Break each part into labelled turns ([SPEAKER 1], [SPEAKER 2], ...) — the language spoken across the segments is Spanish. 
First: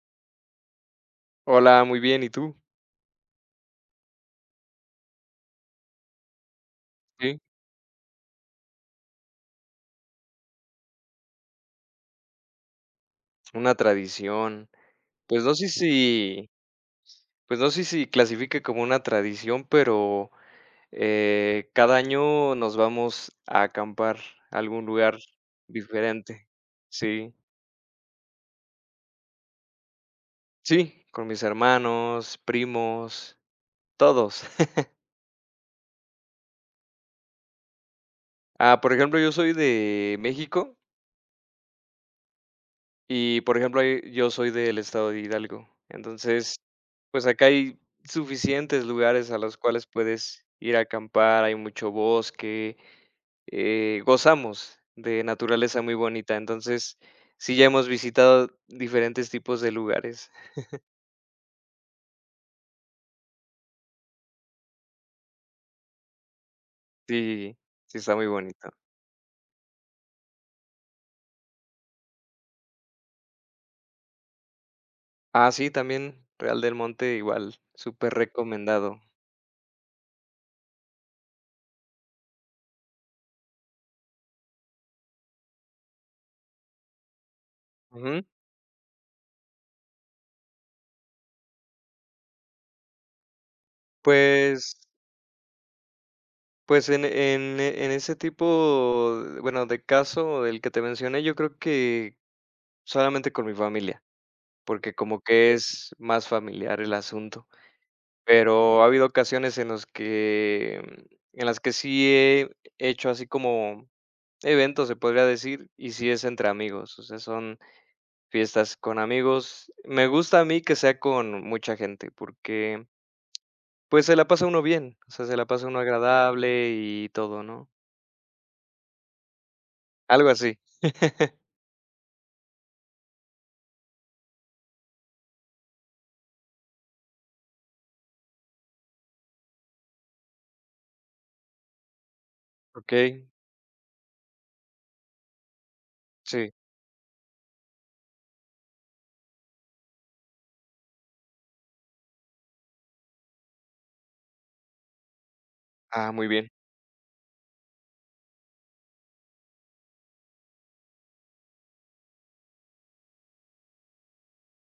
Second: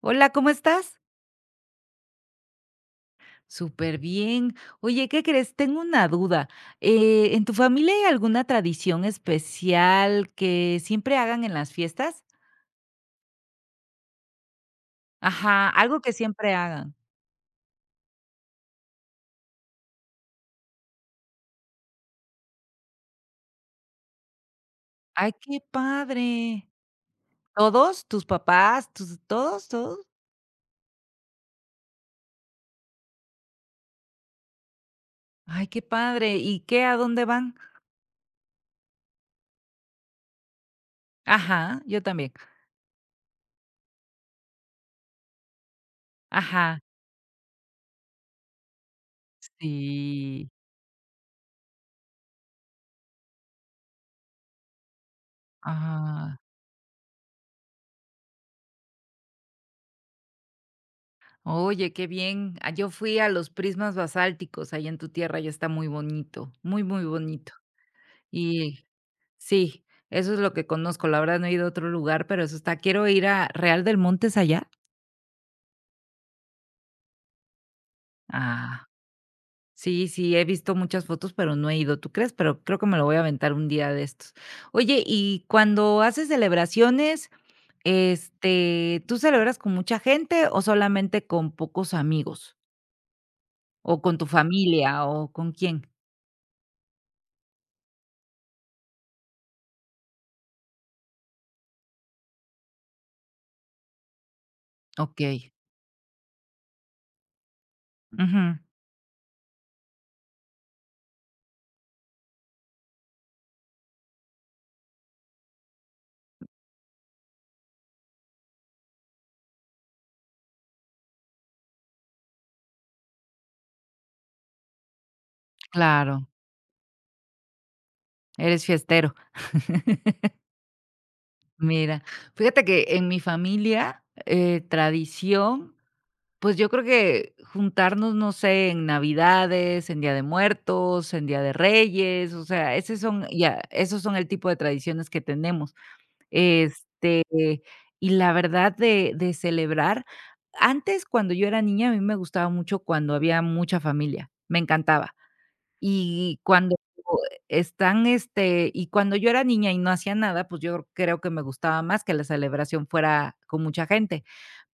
[SPEAKER 1] Hola, ¿cómo estás?
[SPEAKER 2] Hola, muy bien, ¿y tú?
[SPEAKER 1] Súper bien. Oye, ¿qué crees? Tengo una duda. Eh,
[SPEAKER 2] Sí,
[SPEAKER 1] ¿en tu familia hay alguna tradición especial que siempre hagan en las fiestas?
[SPEAKER 2] una tradición. Pues, no
[SPEAKER 1] Ajá,
[SPEAKER 2] sé
[SPEAKER 1] algo que
[SPEAKER 2] si
[SPEAKER 1] siempre hagan.
[SPEAKER 2] pues, no sé si clasifique como una tradición, pero, cada año nos vamos a acampar a algún lugar
[SPEAKER 1] Ay, qué
[SPEAKER 2] diferente.
[SPEAKER 1] padre.
[SPEAKER 2] Sí,
[SPEAKER 1] ¿Todos? ¿Tus papás? ¿Tus, todos? ¿Todos?
[SPEAKER 2] sí, con mis hermanos, primos, todos.
[SPEAKER 1] Ay, qué padre. ¿Y qué? ¿A dónde van?
[SPEAKER 2] Ah, por ejemplo, yo soy de México.
[SPEAKER 1] Ajá, yo también.
[SPEAKER 2] Y, por ejemplo, ahí yo soy del estado de Hidalgo. Entonces,
[SPEAKER 1] Ajá,
[SPEAKER 2] pues, acá hay suficientes lugares a los cuales puedes
[SPEAKER 1] sí.
[SPEAKER 2] ir a acampar, hay mucho bosque, gozamos de naturaleza muy bonita.
[SPEAKER 1] Ah,
[SPEAKER 2] Entonces, sí, ya hemos visitado diferentes tipos de lugares.
[SPEAKER 1] oye, qué bien. Ah, yo fui a los prismas basálticos allá en tu tierra, ya está muy bonito, muy, muy bonito.
[SPEAKER 2] Sí, sí está muy bonito.
[SPEAKER 1] Y sí, eso es lo que conozco, la verdad no he ido a otro lugar, pero eso está quiero ir a, ¿Real del Monte es allá?
[SPEAKER 2] Ah, sí, también Real del Monte igual,
[SPEAKER 1] Ah,
[SPEAKER 2] superrecomendado.
[SPEAKER 1] sí, sí, he visto muchas fotos, pero no he ido, ¿tú crees? Pero creo que me lo voy a aventar un día de estos. Oye, y cuando haces celebraciones,
[SPEAKER 2] Ujú.
[SPEAKER 1] ¿tú celebras con mucha gente o solamente con pocos amigos? ¿O con tu
[SPEAKER 2] Pues
[SPEAKER 1] familia o con quién?
[SPEAKER 2] Pues en ese tipo, bueno, de caso del que te mencioné, yo creo que solamente con mi familia, porque como
[SPEAKER 1] Okey.
[SPEAKER 2] que es más familiar el asunto.
[SPEAKER 1] Ujú,
[SPEAKER 2] Pero ha habido ocasiones en las que sí he hecho así como eventos, se podría decir, y sí es entre amigos, o sea, son fiestas con amigos. Me gusta a mí que sea con mucha gente, porque, pues, se la pasa uno bien, o sea, se la pasa uno
[SPEAKER 1] claro,
[SPEAKER 2] agradable y todo, ¿no?
[SPEAKER 1] eres fiestero.
[SPEAKER 2] Algo así,
[SPEAKER 1] Mira, fíjate que en mi familia, tradición, pues yo creo que juntarnos, no sé, en Navidades, en Día de Muertos, en Día de Reyes, o sea, esos son
[SPEAKER 2] okey.
[SPEAKER 1] ya, esos son el tipo de tradiciones que tenemos.
[SPEAKER 2] Sí.
[SPEAKER 1] Este, y la verdad de celebrar, antes, cuando yo era niña, a mí me gustaba mucho cuando había mucha familia, me encantaba.
[SPEAKER 2] Ah, muy
[SPEAKER 1] Y
[SPEAKER 2] bien.
[SPEAKER 1] cuando y cuando yo era niña y no hacía nada, pues yo creo que me gustaba más que la celebración fuera con mucha gente.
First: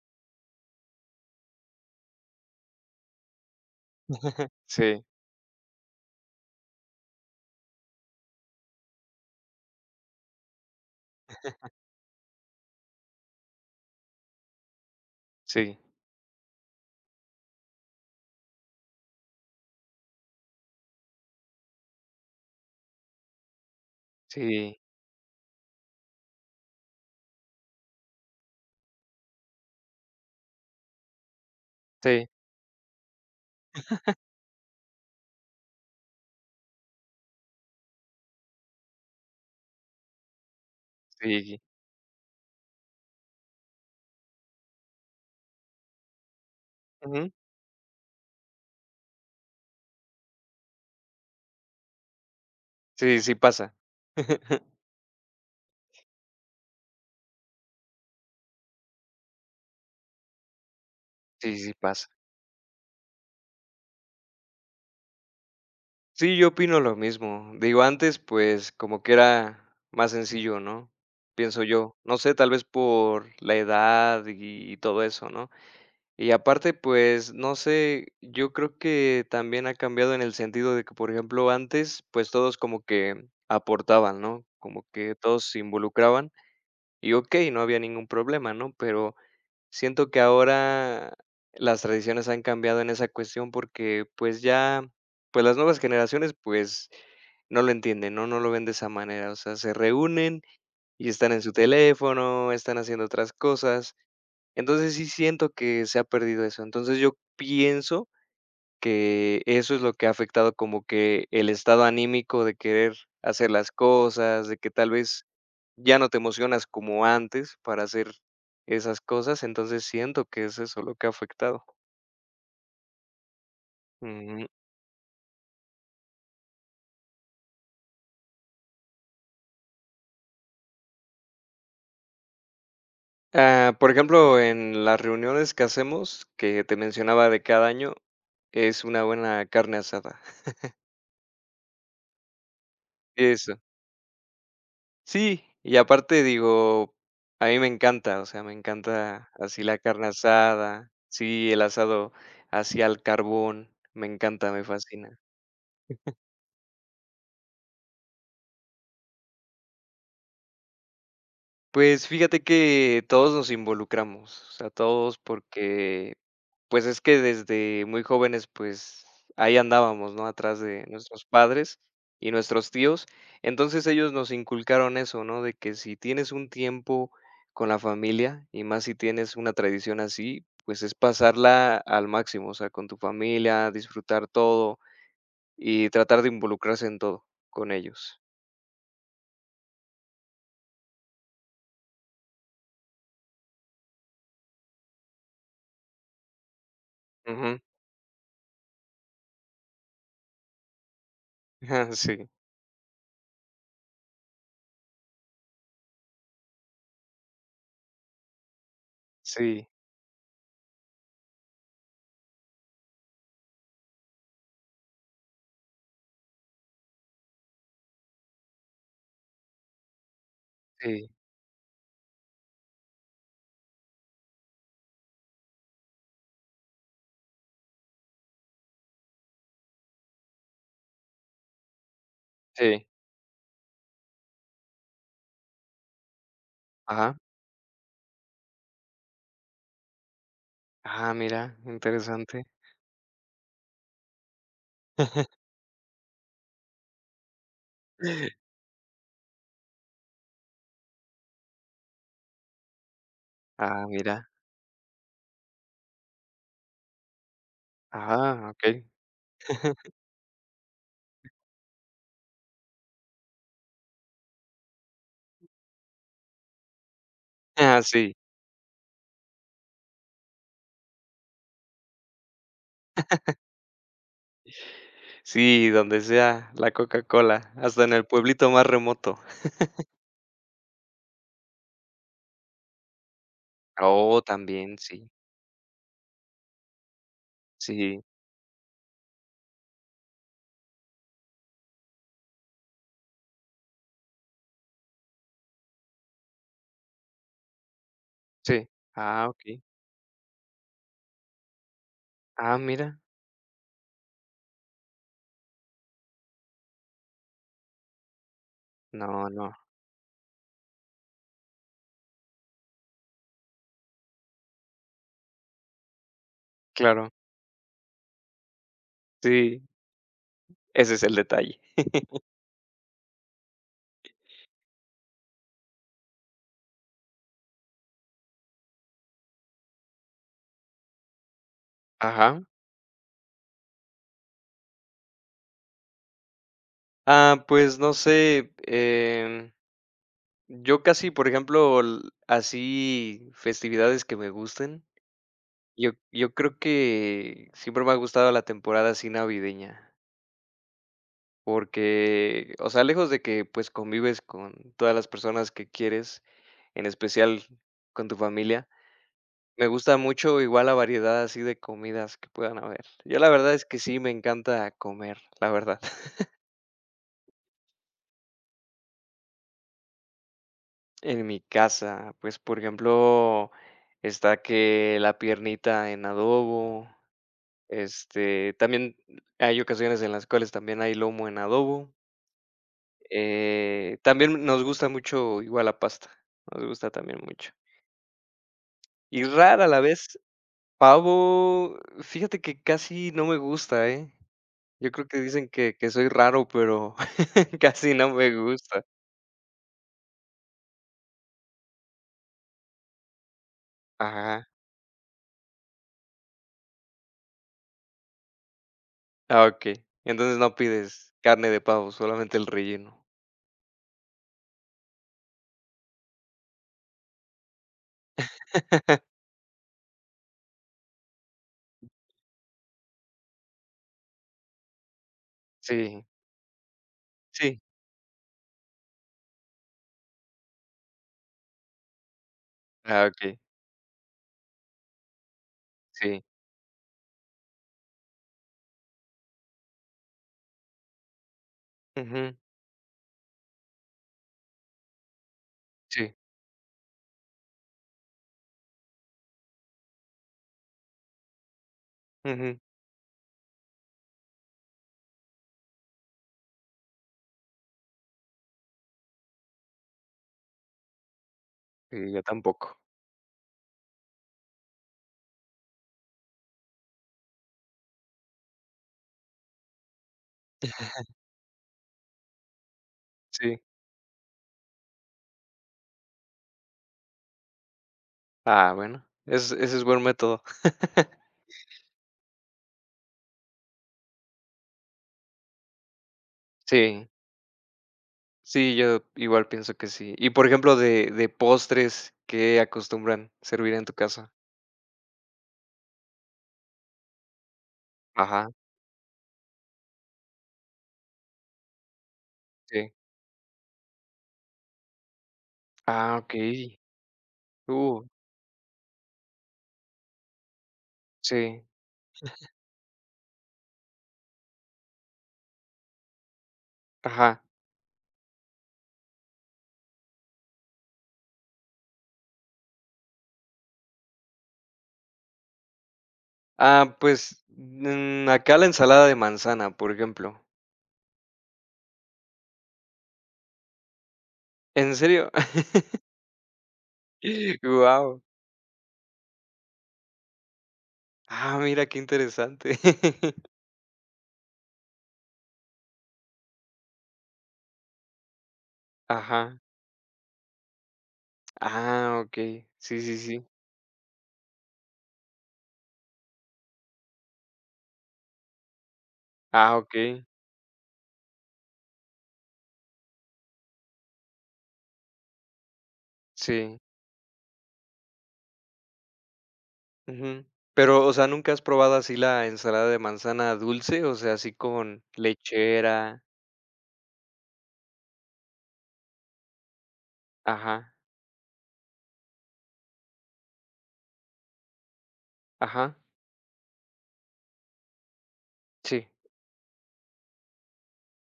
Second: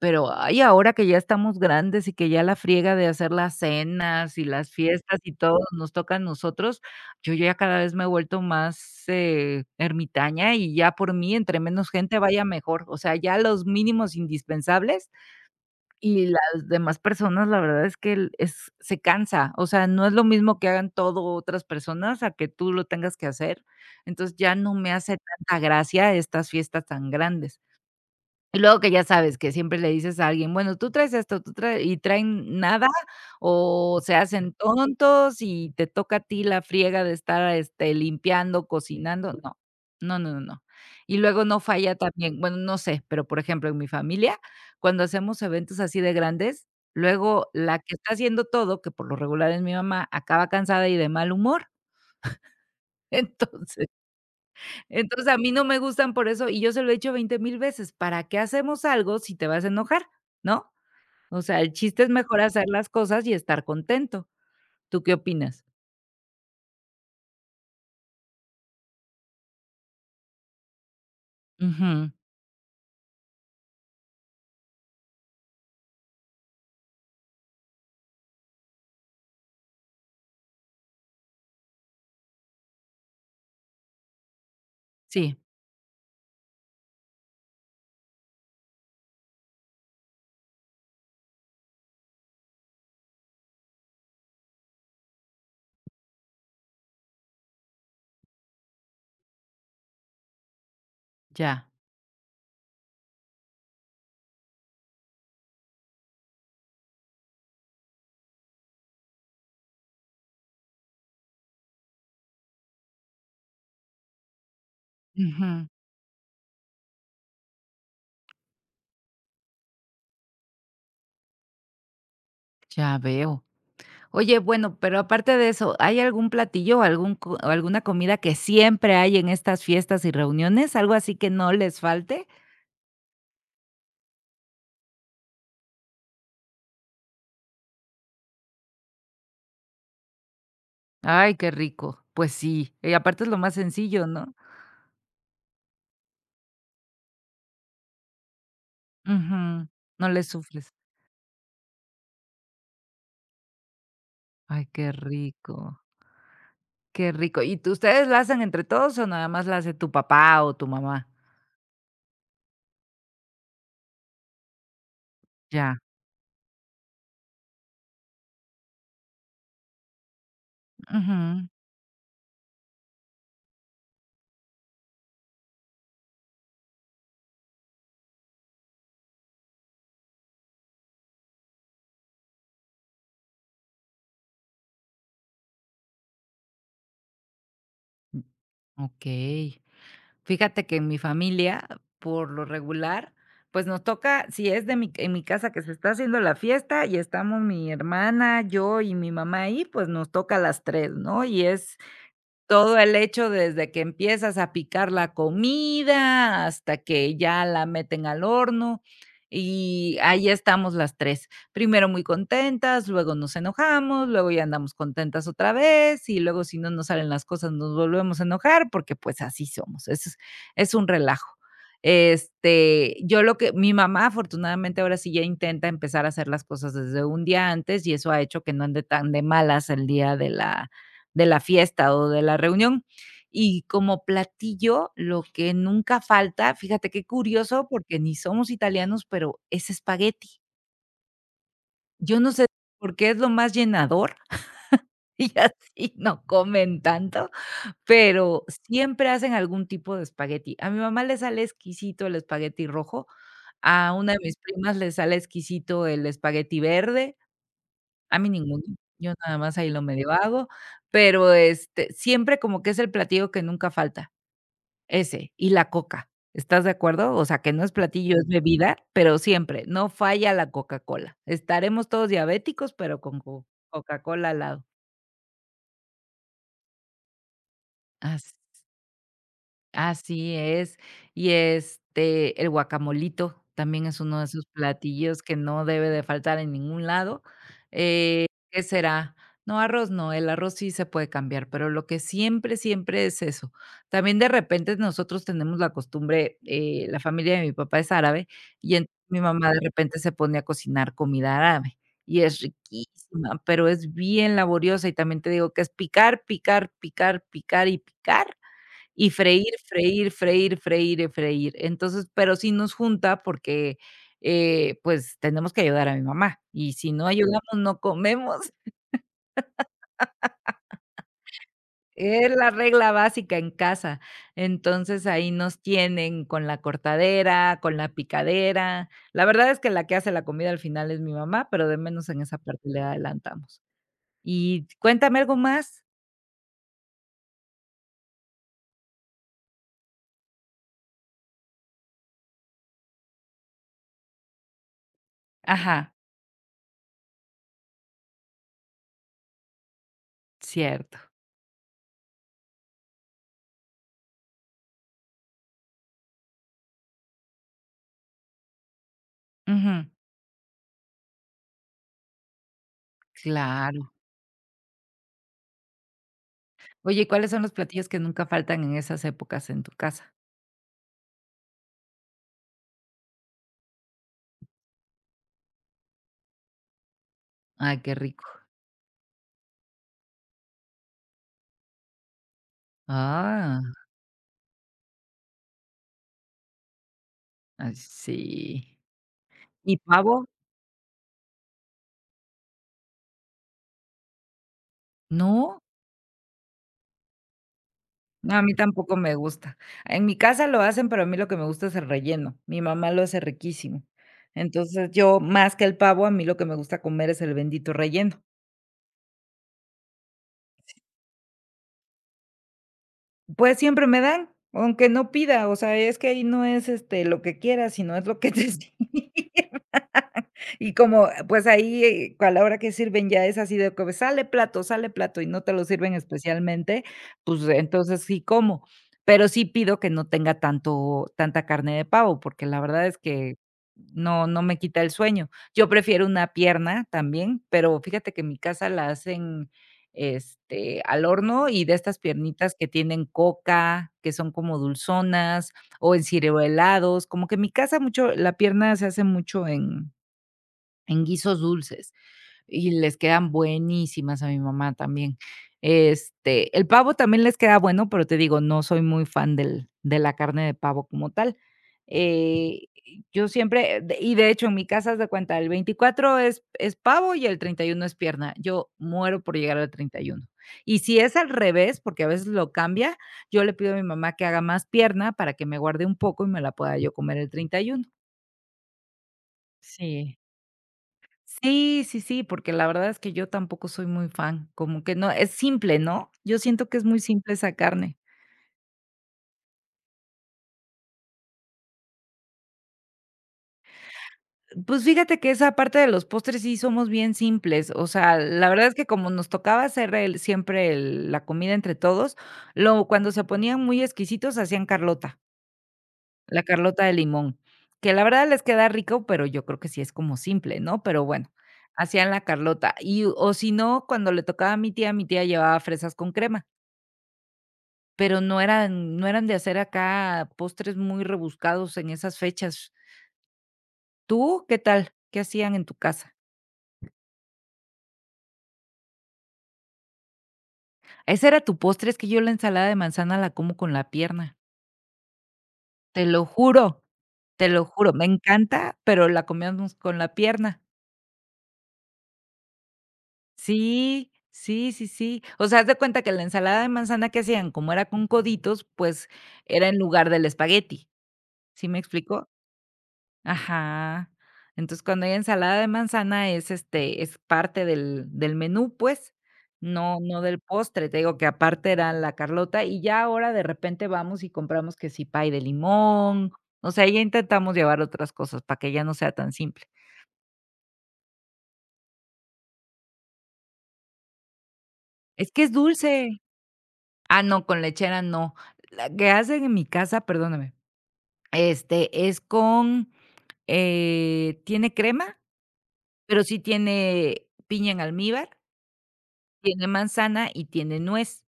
[SPEAKER 1] Pero, ay, ahora que ya estamos grandes y que ya la friega de hacer las cenas y las
[SPEAKER 2] Sí,
[SPEAKER 1] fiestas y todo nos toca a nosotros, yo ya cada vez me he vuelto más, ermitaña y ya por mí, entre menos gente vaya mejor. O sea, ya los mínimos indispensables
[SPEAKER 2] sí,
[SPEAKER 1] y las demás personas, la verdad es que el es se cansa, o sea, no es lo mismo que hagan todo otras personas a que tú lo tengas que hacer. Entonces, ya no
[SPEAKER 2] sí,
[SPEAKER 1] me hace tanta gracia estas fiestas tan grandes. Y luego que ya sabes que siempre le dices a alguien: "Bueno, tú traes esto, tú trae", y
[SPEAKER 2] sí,
[SPEAKER 1] traen nada, o se hacen tontos y te toca a ti la friega de estar, limpiando, cocinando. No, no, no, no, no. Y luego no
[SPEAKER 2] sí.
[SPEAKER 1] falla también, bueno, no sé, pero, por ejemplo, en mi familia, cuando hacemos eventos así de grandes,
[SPEAKER 2] Ujú.
[SPEAKER 1] luego la que está haciendo todo, que por lo regular es mi mamá, acaba cansada y de mal humor.
[SPEAKER 2] Sí, sí pasa.
[SPEAKER 1] Entonces entonces, a mí no me gustan por eso, y yo se lo he dicho 20,000 veces, ¿para qué hacemos algo si te vas a enojar? ¿No? O
[SPEAKER 2] Sí,
[SPEAKER 1] sea, el
[SPEAKER 2] sí
[SPEAKER 1] chiste
[SPEAKER 2] pasa.
[SPEAKER 1] es mejor hacer las cosas y estar contento. ¿Tú qué opinas?
[SPEAKER 2] Sí, yo opino lo mismo. Digo, antes, pues, como que era más sencillo, ¿no? Pienso yo.
[SPEAKER 1] Ujú.
[SPEAKER 2] No sé, tal vez por la edad y todo eso, ¿no? Y aparte, pues, no sé, yo creo que también ha cambiado en el sentido de que, por ejemplo, antes, pues, todos como que aportaban, ¿no? Como que
[SPEAKER 1] Sí,
[SPEAKER 2] todos se involucraban. Y okey, no había ningún problema, ¿no? Pero siento que ahora las tradiciones han cambiado en esa cuestión porque, pues, ya, pues, las nuevas generaciones, pues, no lo entienden, ¿no? No lo ven de esa manera, o sea, se reúnen y están en su
[SPEAKER 1] ya.
[SPEAKER 2] teléfono, están haciendo otras cosas. Entonces, sí siento que se ha perdido eso. Entonces, yo pienso que eso es lo que ha afectado como que el estado anímico de querer hacer las cosas, de que tal vez
[SPEAKER 1] Ujú.
[SPEAKER 2] ya no te emocionas como antes para hacer esas cosas, entonces siento que es eso lo que ha afectado.
[SPEAKER 1] Ya veo. Oye,
[SPEAKER 2] Ujú.
[SPEAKER 1] bueno, pero aparte de eso, ¿hay algún platillo o algún co o alguna comida que siempre hay en estas fiestas y reuniones? ¿Algo así que no les falte?
[SPEAKER 2] Ah, por ejemplo, en las reuniones que hacemos, que te mencionaba de cada año, es una buena carne asada.
[SPEAKER 1] Ay, qué rico. Pues sí. Y aparte es lo más
[SPEAKER 2] Eso.
[SPEAKER 1] sencillo, ¿no?
[SPEAKER 2] Sí, y aparte digo, a mí me encanta, o sea, me encanta así
[SPEAKER 1] Ujú.
[SPEAKER 2] la
[SPEAKER 1] No
[SPEAKER 2] carne
[SPEAKER 1] le sufres.
[SPEAKER 2] asada, sí, el asado así al carbón, me encanta, me
[SPEAKER 1] Ay, qué
[SPEAKER 2] fascina.
[SPEAKER 1] rico. Qué rico. ¿Y tú ustedes la hacen entre todos o nada más la hace tu papá o tu mamá?
[SPEAKER 2] Pues fíjate que todos nos involucramos, o sea, todos
[SPEAKER 1] Ya.
[SPEAKER 2] porque pues es que desde muy jóvenes, pues ahí andábamos, ¿no? Atrás de nuestros
[SPEAKER 1] Ujú.
[SPEAKER 2] padres y nuestros tíos. Entonces ellos nos inculcaron eso, ¿no? De que si tienes un tiempo con la familia y más si tienes una tradición así, pues es pasarla al máximo, o sea, con tu familia, disfrutar todo y tratar de involucrarse en todo con ellos.
[SPEAKER 1] Okey. Fíjate que en mi familia, por lo regular, pues, nos toca, si es de mi en mi casa que se está haciendo la fiesta y estamos
[SPEAKER 2] Ujú.
[SPEAKER 1] mi hermana, yo y mi mamá ahí, pues, nos toca a las 3, ¿no? Y es
[SPEAKER 2] Sí,
[SPEAKER 1] todo el hecho desde que empiezas a picar la comida, hasta que ya la meten al horno,
[SPEAKER 2] sí,
[SPEAKER 1] y ahí estamos las tres. Primero muy contentas, luego nos enojamos, luego ya andamos contentas otra vez, y luego si no nos salen las cosas nos volvemos a enojar, porque, pues, así somos. Es un
[SPEAKER 2] sí,
[SPEAKER 1] relajo. Yo lo que mi mamá afortunadamente ahora sí ya intenta empezar a hacer las cosas desde un día antes, y eso ha hecho que no ande tan de malas el día de la fiesta o de la reunión.
[SPEAKER 2] sí.
[SPEAKER 1] Y como platillo, lo que nunca falta, fíjate qué
[SPEAKER 2] Ajá.
[SPEAKER 1] curioso, porque ni somos italianos, pero es espagueti.
[SPEAKER 2] Ah, mira,
[SPEAKER 1] Yo no sé
[SPEAKER 2] interesante.
[SPEAKER 1] por qué es lo más llenador y así no comen tanto, pero siempre hacen algún tipo de espagueti. A mi mamá le sale exquisito el espagueti rojo,
[SPEAKER 2] Ah,
[SPEAKER 1] a una de
[SPEAKER 2] mira.
[SPEAKER 1] mis primas le sale exquisito el espagueti verde. A mí
[SPEAKER 2] Ajá,
[SPEAKER 1] ninguno,
[SPEAKER 2] okey.
[SPEAKER 1] yo nada más ahí lo medio hago, pero, siempre como que es el platillo que nunca falta, ese y la coca, ¿estás de acuerdo? O sea, que no es
[SPEAKER 2] Ah, sí,
[SPEAKER 1] platillo, es bebida, pero siempre, no falla la Coca-Cola. Estaremos todos diabéticos, pero con co Coca-Cola al lado.
[SPEAKER 2] sí, donde sea la Coca-Cola, hasta en el
[SPEAKER 1] Así.
[SPEAKER 2] pueblito más remoto.
[SPEAKER 1] Así es. Y, el guacamolito también es uno
[SPEAKER 2] Oh,
[SPEAKER 1] de esos
[SPEAKER 2] también, sí,
[SPEAKER 1] platillos que no debe de faltar en ningún lado.
[SPEAKER 2] sí,
[SPEAKER 1] ¿Qué será? No, arroz no, el arroz sí se puede cambiar, pero lo que siempre, siempre es eso. También de repente nosotros tenemos la costumbre, la familia de mi papá es árabe,
[SPEAKER 2] sí.
[SPEAKER 1] y entonces mi
[SPEAKER 2] Ah,
[SPEAKER 1] mamá de
[SPEAKER 2] ok.
[SPEAKER 1] repente se pone a cocinar comida árabe, y es
[SPEAKER 2] Ah, mira.
[SPEAKER 1] riquísima, pero es bien laboriosa, y también te digo que es picar, picar, picar, picar y picar. Y
[SPEAKER 2] No, no,
[SPEAKER 1] freír, freír, freír, freír, y freír. Entonces, pero sí nos junta porque, pues, tenemos que ayudar a mi mamá, y si no
[SPEAKER 2] claro.
[SPEAKER 1] ayudamos, no comemos.
[SPEAKER 2] Sí, ese es el detalle.
[SPEAKER 1] Es la regla básica en casa. Entonces, ahí nos tienen con la cortadera, con la picadera. La verdad es que la que hace la comida al final es mi mamá, pero de menos en esa
[SPEAKER 2] Ajá.
[SPEAKER 1] parte le adelantamos. Y cuéntame algo más.
[SPEAKER 2] Ah, pues no sé, yo casi, por ejemplo, l así festividades que me gusten, yo
[SPEAKER 1] Ajá,
[SPEAKER 2] yo creo que siempre me ha gustado la temporada así navideña.
[SPEAKER 1] cierto.
[SPEAKER 2] Porque, o sea, lejos de que, pues, convives con todas las personas que quieres, en especial con tu familia, me
[SPEAKER 1] Ujú,
[SPEAKER 2] gusta mucho igual la variedad así de comidas que puedan haber. Yo la verdad es que
[SPEAKER 1] claro.
[SPEAKER 2] sí me encanta comer, la verdad.
[SPEAKER 1] Oye, ¿y cuáles son los platillos que nunca faltan en esas épocas en tu casa?
[SPEAKER 2] En mi casa, pues, por ejemplo, está que la piernita en adobo,
[SPEAKER 1] Ay, qué rico.
[SPEAKER 2] este, también hay ocasiones en las cuales también hay lomo en adobo.
[SPEAKER 1] Ah,
[SPEAKER 2] También nos gusta mucho igual la pasta, nos gusta también mucho.
[SPEAKER 1] ay, sí.
[SPEAKER 2] Y rara a
[SPEAKER 1] ¿Y
[SPEAKER 2] la vez.
[SPEAKER 1] pavo?
[SPEAKER 2] Pavo, fíjate que casi no me gusta, ¿eh? Yo creo que dicen
[SPEAKER 1] ¿No?
[SPEAKER 2] que soy raro, pero casi no me
[SPEAKER 1] No, a mí
[SPEAKER 2] gusta.
[SPEAKER 1] tampoco me gusta. En mi casa lo hacen, pero a mí lo que me gusta es el relleno. Mi mamá lo hace riquísimo.
[SPEAKER 2] Ajá.
[SPEAKER 1] Entonces, yo más que el pavo, a mí lo que me gusta comer es el bendito relleno.
[SPEAKER 2] Ah, ok. Entonces no pides carne de pavo, solamente el relleno.
[SPEAKER 1] Pues siempre me dan, aunque no pida, o sea, es que ahí no es, lo que quieras, sino es lo que te sirvan. Y como, pues ahí, a la hora que sirven ya es así de que pues, sale plato y no te lo sirven
[SPEAKER 2] Sí,
[SPEAKER 1] especialmente, pues
[SPEAKER 2] sí.
[SPEAKER 1] entonces sí como, pero sí pido que no tenga tanto tanta carne de pavo, porque la verdad es
[SPEAKER 2] Ah,
[SPEAKER 1] que
[SPEAKER 2] ok.
[SPEAKER 1] no no me quita el sueño. Yo prefiero
[SPEAKER 2] Sí.
[SPEAKER 1] una pierna también, pero fíjate que en mi casa la hacen al horno y de estas
[SPEAKER 2] Ujú.
[SPEAKER 1] piernitas que tienen coca, que son como dulzonas o
[SPEAKER 2] Sí.
[SPEAKER 1] enciruelados, como que en mi casa mucho la pierna se hace mucho en guisos dulces.
[SPEAKER 2] Ujú.
[SPEAKER 1] Y les quedan buenísimas a mi mamá también. El pavo también les queda bueno, pero te digo, no soy muy fan del de la carne de pavo como tal.
[SPEAKER 2] Y yo
[SPEAKER 1] Eh,
[SPEAKER 2] tampoco.
[SPEAKER 1] yo siempre de y de hecho, en mi casa, haz de cuenta, el 24 es pavo y el 31 es pierna. Yo muero por llegar al treinta y uno. Y si es al revés, porque a veces lo cambia, yo le
[SPEAKER 2] Sí.
[SPEAKER 1] pido a mi mamá que haga más pierna para que me guarde un poco y me la pueda yo comer el treinta y uno
[SPEAKER 2] Ah, bueno, es ese es buen
[SPEAKER 1] Sí.
[SPEAKER 2] método.
[SPEAKER 1] Sí, sí, sí, porque la verdad es que yo tampoco soy muy fan, como que no, es simple, ¿no? Yo siento que es muy
[SPEAKER 2] Sí.
[SPEAKER 1] simple esa carne.
[SPEAKER 2] Sí, yo igual pienso que sí. Y, por ejemplo, de postres, ¿qué acostumbran servir en tu casa?
[SPEAKER 1] Pues fíjate que esa parte de los postres sí somos bien simples, o sea, la
[SPEAKER 2] Ajá,
[SPEAKER 1] verdad es que como nos tocaba hacer la comida entre todos, lo,
[SPEAKER 2] sí.
[SPEAKER 1] cuando se ponían muy exquisitos hacían Carlota,
[SPEAKER 2] Ah,
[SPEAKER 1] la
[SPEAKER 2] okey.
[SPEAKER 1] Carlota de limón, que la
[SPEAKER 2] Uh,
[SPEAKER 1] verdad les queda rico, pero yo creo que sí es como simple, ¿no? Pero bueno,
[SPEAKER 2] sí.
[SPEAKER 1] hacían la Carlota. Y, o si no, cuando le tocaba a mi tía llevaba fresas con crema.
[SPEAKER 2] Ajá.
[SPEAKER 1] Pero no eran de hacer acá postres muy rebuscados en esas fechas. ¿Tú qué tal? ¿Qué hacían en tu casa?
[SPEAKER 2] Ah, pues, mm, acá la ensalada de manzana, por ejemplo.
[SPEAKER 1] Ese era tu postre, es que yo la ensalada de manzana la como con la pierna,
[SPEAKER 2] ¿En serio?
[SPEAKER 1] te lo juro, te lo juro, me
[SPEAKER 2] Guau.
[SPEAKER 1] encanta, pero la comíamos con la pierna.
[SPEAKER 2] Ah, mira, qué interesante.
[SPEAKER 1] Sí, sí, sí, sí. O sea, haz de cuenta que la ensalada de manzana que hacían, como era con coditos, pues,
[SPEAKER 2] Ajá.
[SPEAKER 1] era en lugar del espagueti, ¿sí me
[SPEAKER 2] Ah,
[SPEAKER 1] explico?
[SPEAKER 2] okey. Sí, sí, sí.
[SPEAKER 1] Ajá. Entonces, cuando hay ensalada de manzana es, es parte del menú, pues,
[SPEAKER 2] Ah,
[SPEAKER 1] no no
[SPEAKER 2] okey.
[SPEAKER 1] del postre. Te digo que aparte era la Carlota, y ya ahora de repente vamos y compramos que si pay de limón, o
[SPEAKER 2] Sí.
[SPEAKER 1] sea, ya intentamos llevar otras cosas para que ya no sea tan simple.
[SPEAKER 2] Ujú. Pero, o sea, ¿nunca has probado así la ensalada de manzana dulce? O sea, así con
[SPEAKER 1] Es que es dulce.
[SPEAKER 2] lechera.
[SPEAKER 1] Ah, no, con lechera no. La que hacen en mi casa, perdóname,
[SPEAKER 2] Ajá,
[SPEAKER 1] es con, tiene crema,
[SPEAKER 2] ajá.
[SPEAKER 1] pero sí tiene piña en almíbar,
[SPEAKER 2] Sí.
[SPEAKER 1] tiene manzana y tiene nuez.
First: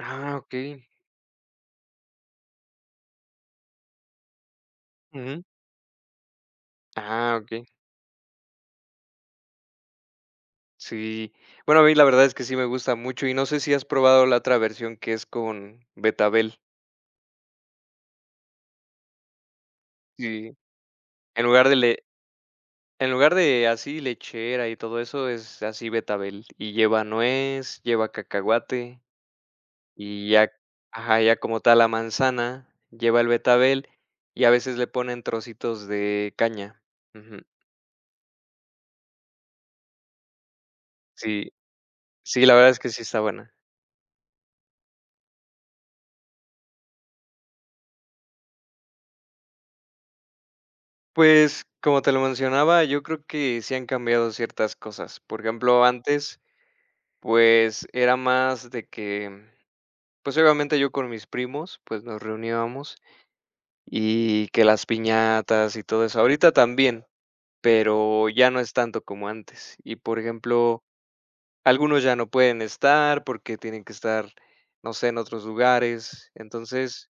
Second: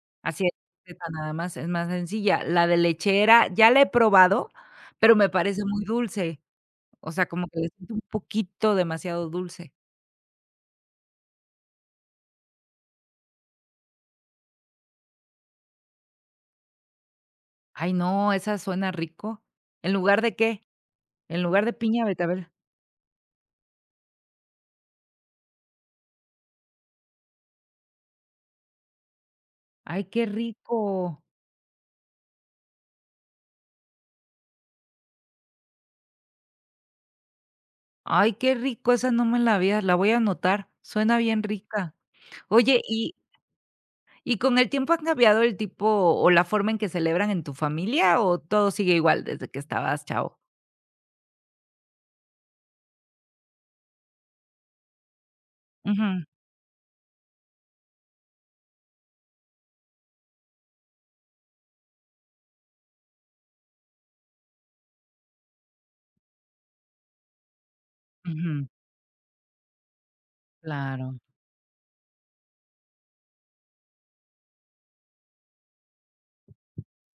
[SPEAKER 2] Ah,
[SPEAKER 1] Así es,
[SPEAKER 2] okey.
[SPEAKER 1] receta nada más, es más sencilla. La de lechera ya la he probado, pero me
[SPEAKER 2] Ujú.
[SPEAKER 1] parece muy dulce, o sea,
[SPEAKER 2] Ah,
[SPEAKER 1] como que
[SPEAKER 2] okey.
[SPEAKER 1] le siento un poquito demasiado dulce.
[SPEAKER 2] Sí. Bueno, a mí la verdad es que sí me gusta mucho, y no sé si has probado la otra versión que es con betabel.
[SPEAKER 1] Ay, no, esa suena rico. ¿En lugar de
[SPEAKER 2] Sí,
[SPEAKER 1] qué? En
[SPEAKER 2] en
[SPEAKER 1] lugar
[SPEAKER 2] lugar
[SPEAKER 1] de
[SPEAKER 2] de
[SPEAKER 1] piña
[SPEAKER 2] le
[SPEAKER 1] betabel.
[SPEAKER 2] en lugar de así lechera y todo eso, es así betabel, y lleva nuez, lleva cacahuate,
[SPEAKER 1] Ay, qué
[SPEAKER 2] y ya ajá,
[SPEAKER 1] rico.
[SPEAKER 2] ya como tal la manzana, lleva el betabel, y a veces le ponen trocitos de caña. Ujú.
[SPEAKER 1] Ay, qué rico, esa no me la había la voy a anotar, suena bien
[SPEAKER 2] Sí,
[SPEAKER 1] rica.
[SPEAKER 2] sí, la verdad es
[SPEAKER 1] Oye,
[SPEAKER 2] que sí
[SPEAKER 1] ¿y
[SPEAKER 2] está buena.
[SPEAKER 1] y con el tiempo han cambiado el tipo o la forma en que celebran en tu familia, o todo sigue igual desde que estabas chavo?
[SPEAKER 2] Pues, como te lo mencionaba, yo creo que sí han cambiado ciertas cosas. Por ejemplo,
[SPEAKER 1] Ujú,
[SPEAKER 2] antes pues, era más de que, pues, obviamente yo con mis primos, pues, nos reuníamos y que las piñatas y todo eso. Ahorita también, pero ya no
[SPEAKER 1] ujú,
[SPEAKER 2] es tanto como antes. Y, por ejemplo,
[SPEAKER 1] claro.
[SPEAKER 2] algunos ya no pueden estar porque tienen que estar, no sé, en otros lugares. Entonces,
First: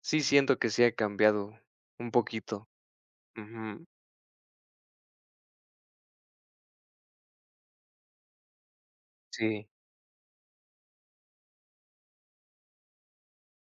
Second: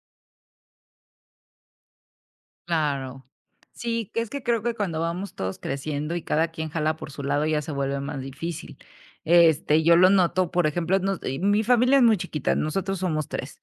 [SPEAKER 2] sí siento que sí ha cambiado un poquito.
[SPEAKER 1] Claro.
[SPEAKER 2] Ujú.
[SPEAKER 1] Sí, que es que creo que cuando vamos todos creciendo y cada quien jala por su lado ya se vuelve más difícil.
[SPEAKER 2] Sí.
[SPEAKER 1] Yo lo noto, por ejemplo, mi familia es muy chiquita, nosotros somos tres.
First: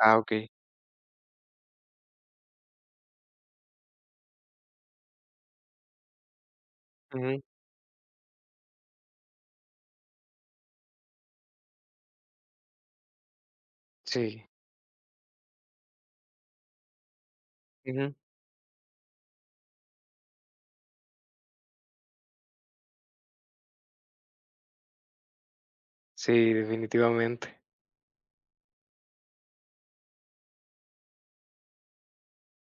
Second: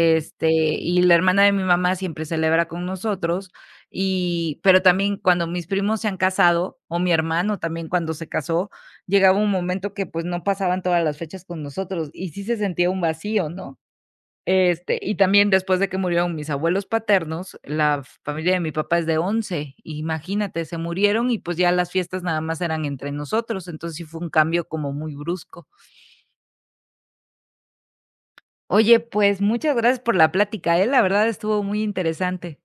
[SPEAKER 2] Ah, okey.
[SPEAKER 1] Y la hermana de mi mamá siempre celebra con nosotros, y, pero también cuando mis primos se han casado, o mi
[SPEAKER 2] Ujú.
[SPEAKER 1] hermano también cuando se casó, llegaba un momento que pues no pasaban todas las fechas con nosotros y sí se sentía un vacío, ¿no?
[SPEAKER 2] Sí.
[SPEAKER 1] Y también después de que murieron mis abuelos paternos, la
[SPEAKER 2] Ujú.
[SPEAKER 1] familia de mi papá es de 11 imagínate, se murieron y, pues, ya las fiestas nada más eran entre nosotros, entonces sí fue un cambio como muy brusco.
[SPEAKER 2] Sí, definitivamente.
[SPEAKER 1] Oye, pues, muchas gracias por la plática, la verdad estuvo muy interesante.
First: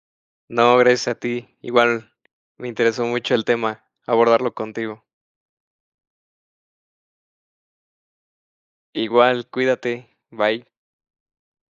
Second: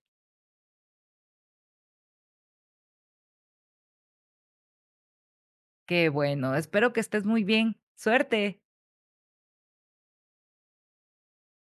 [SPEAKER 2] No, gracias a ti. Igual me interesó mucho el tema, abordarlo contigo.
[SPEAKER 1] Qué bueno, espero que estés muy bien. Suerte.
[SPEAKER 2] Igual, cuídate. Bye.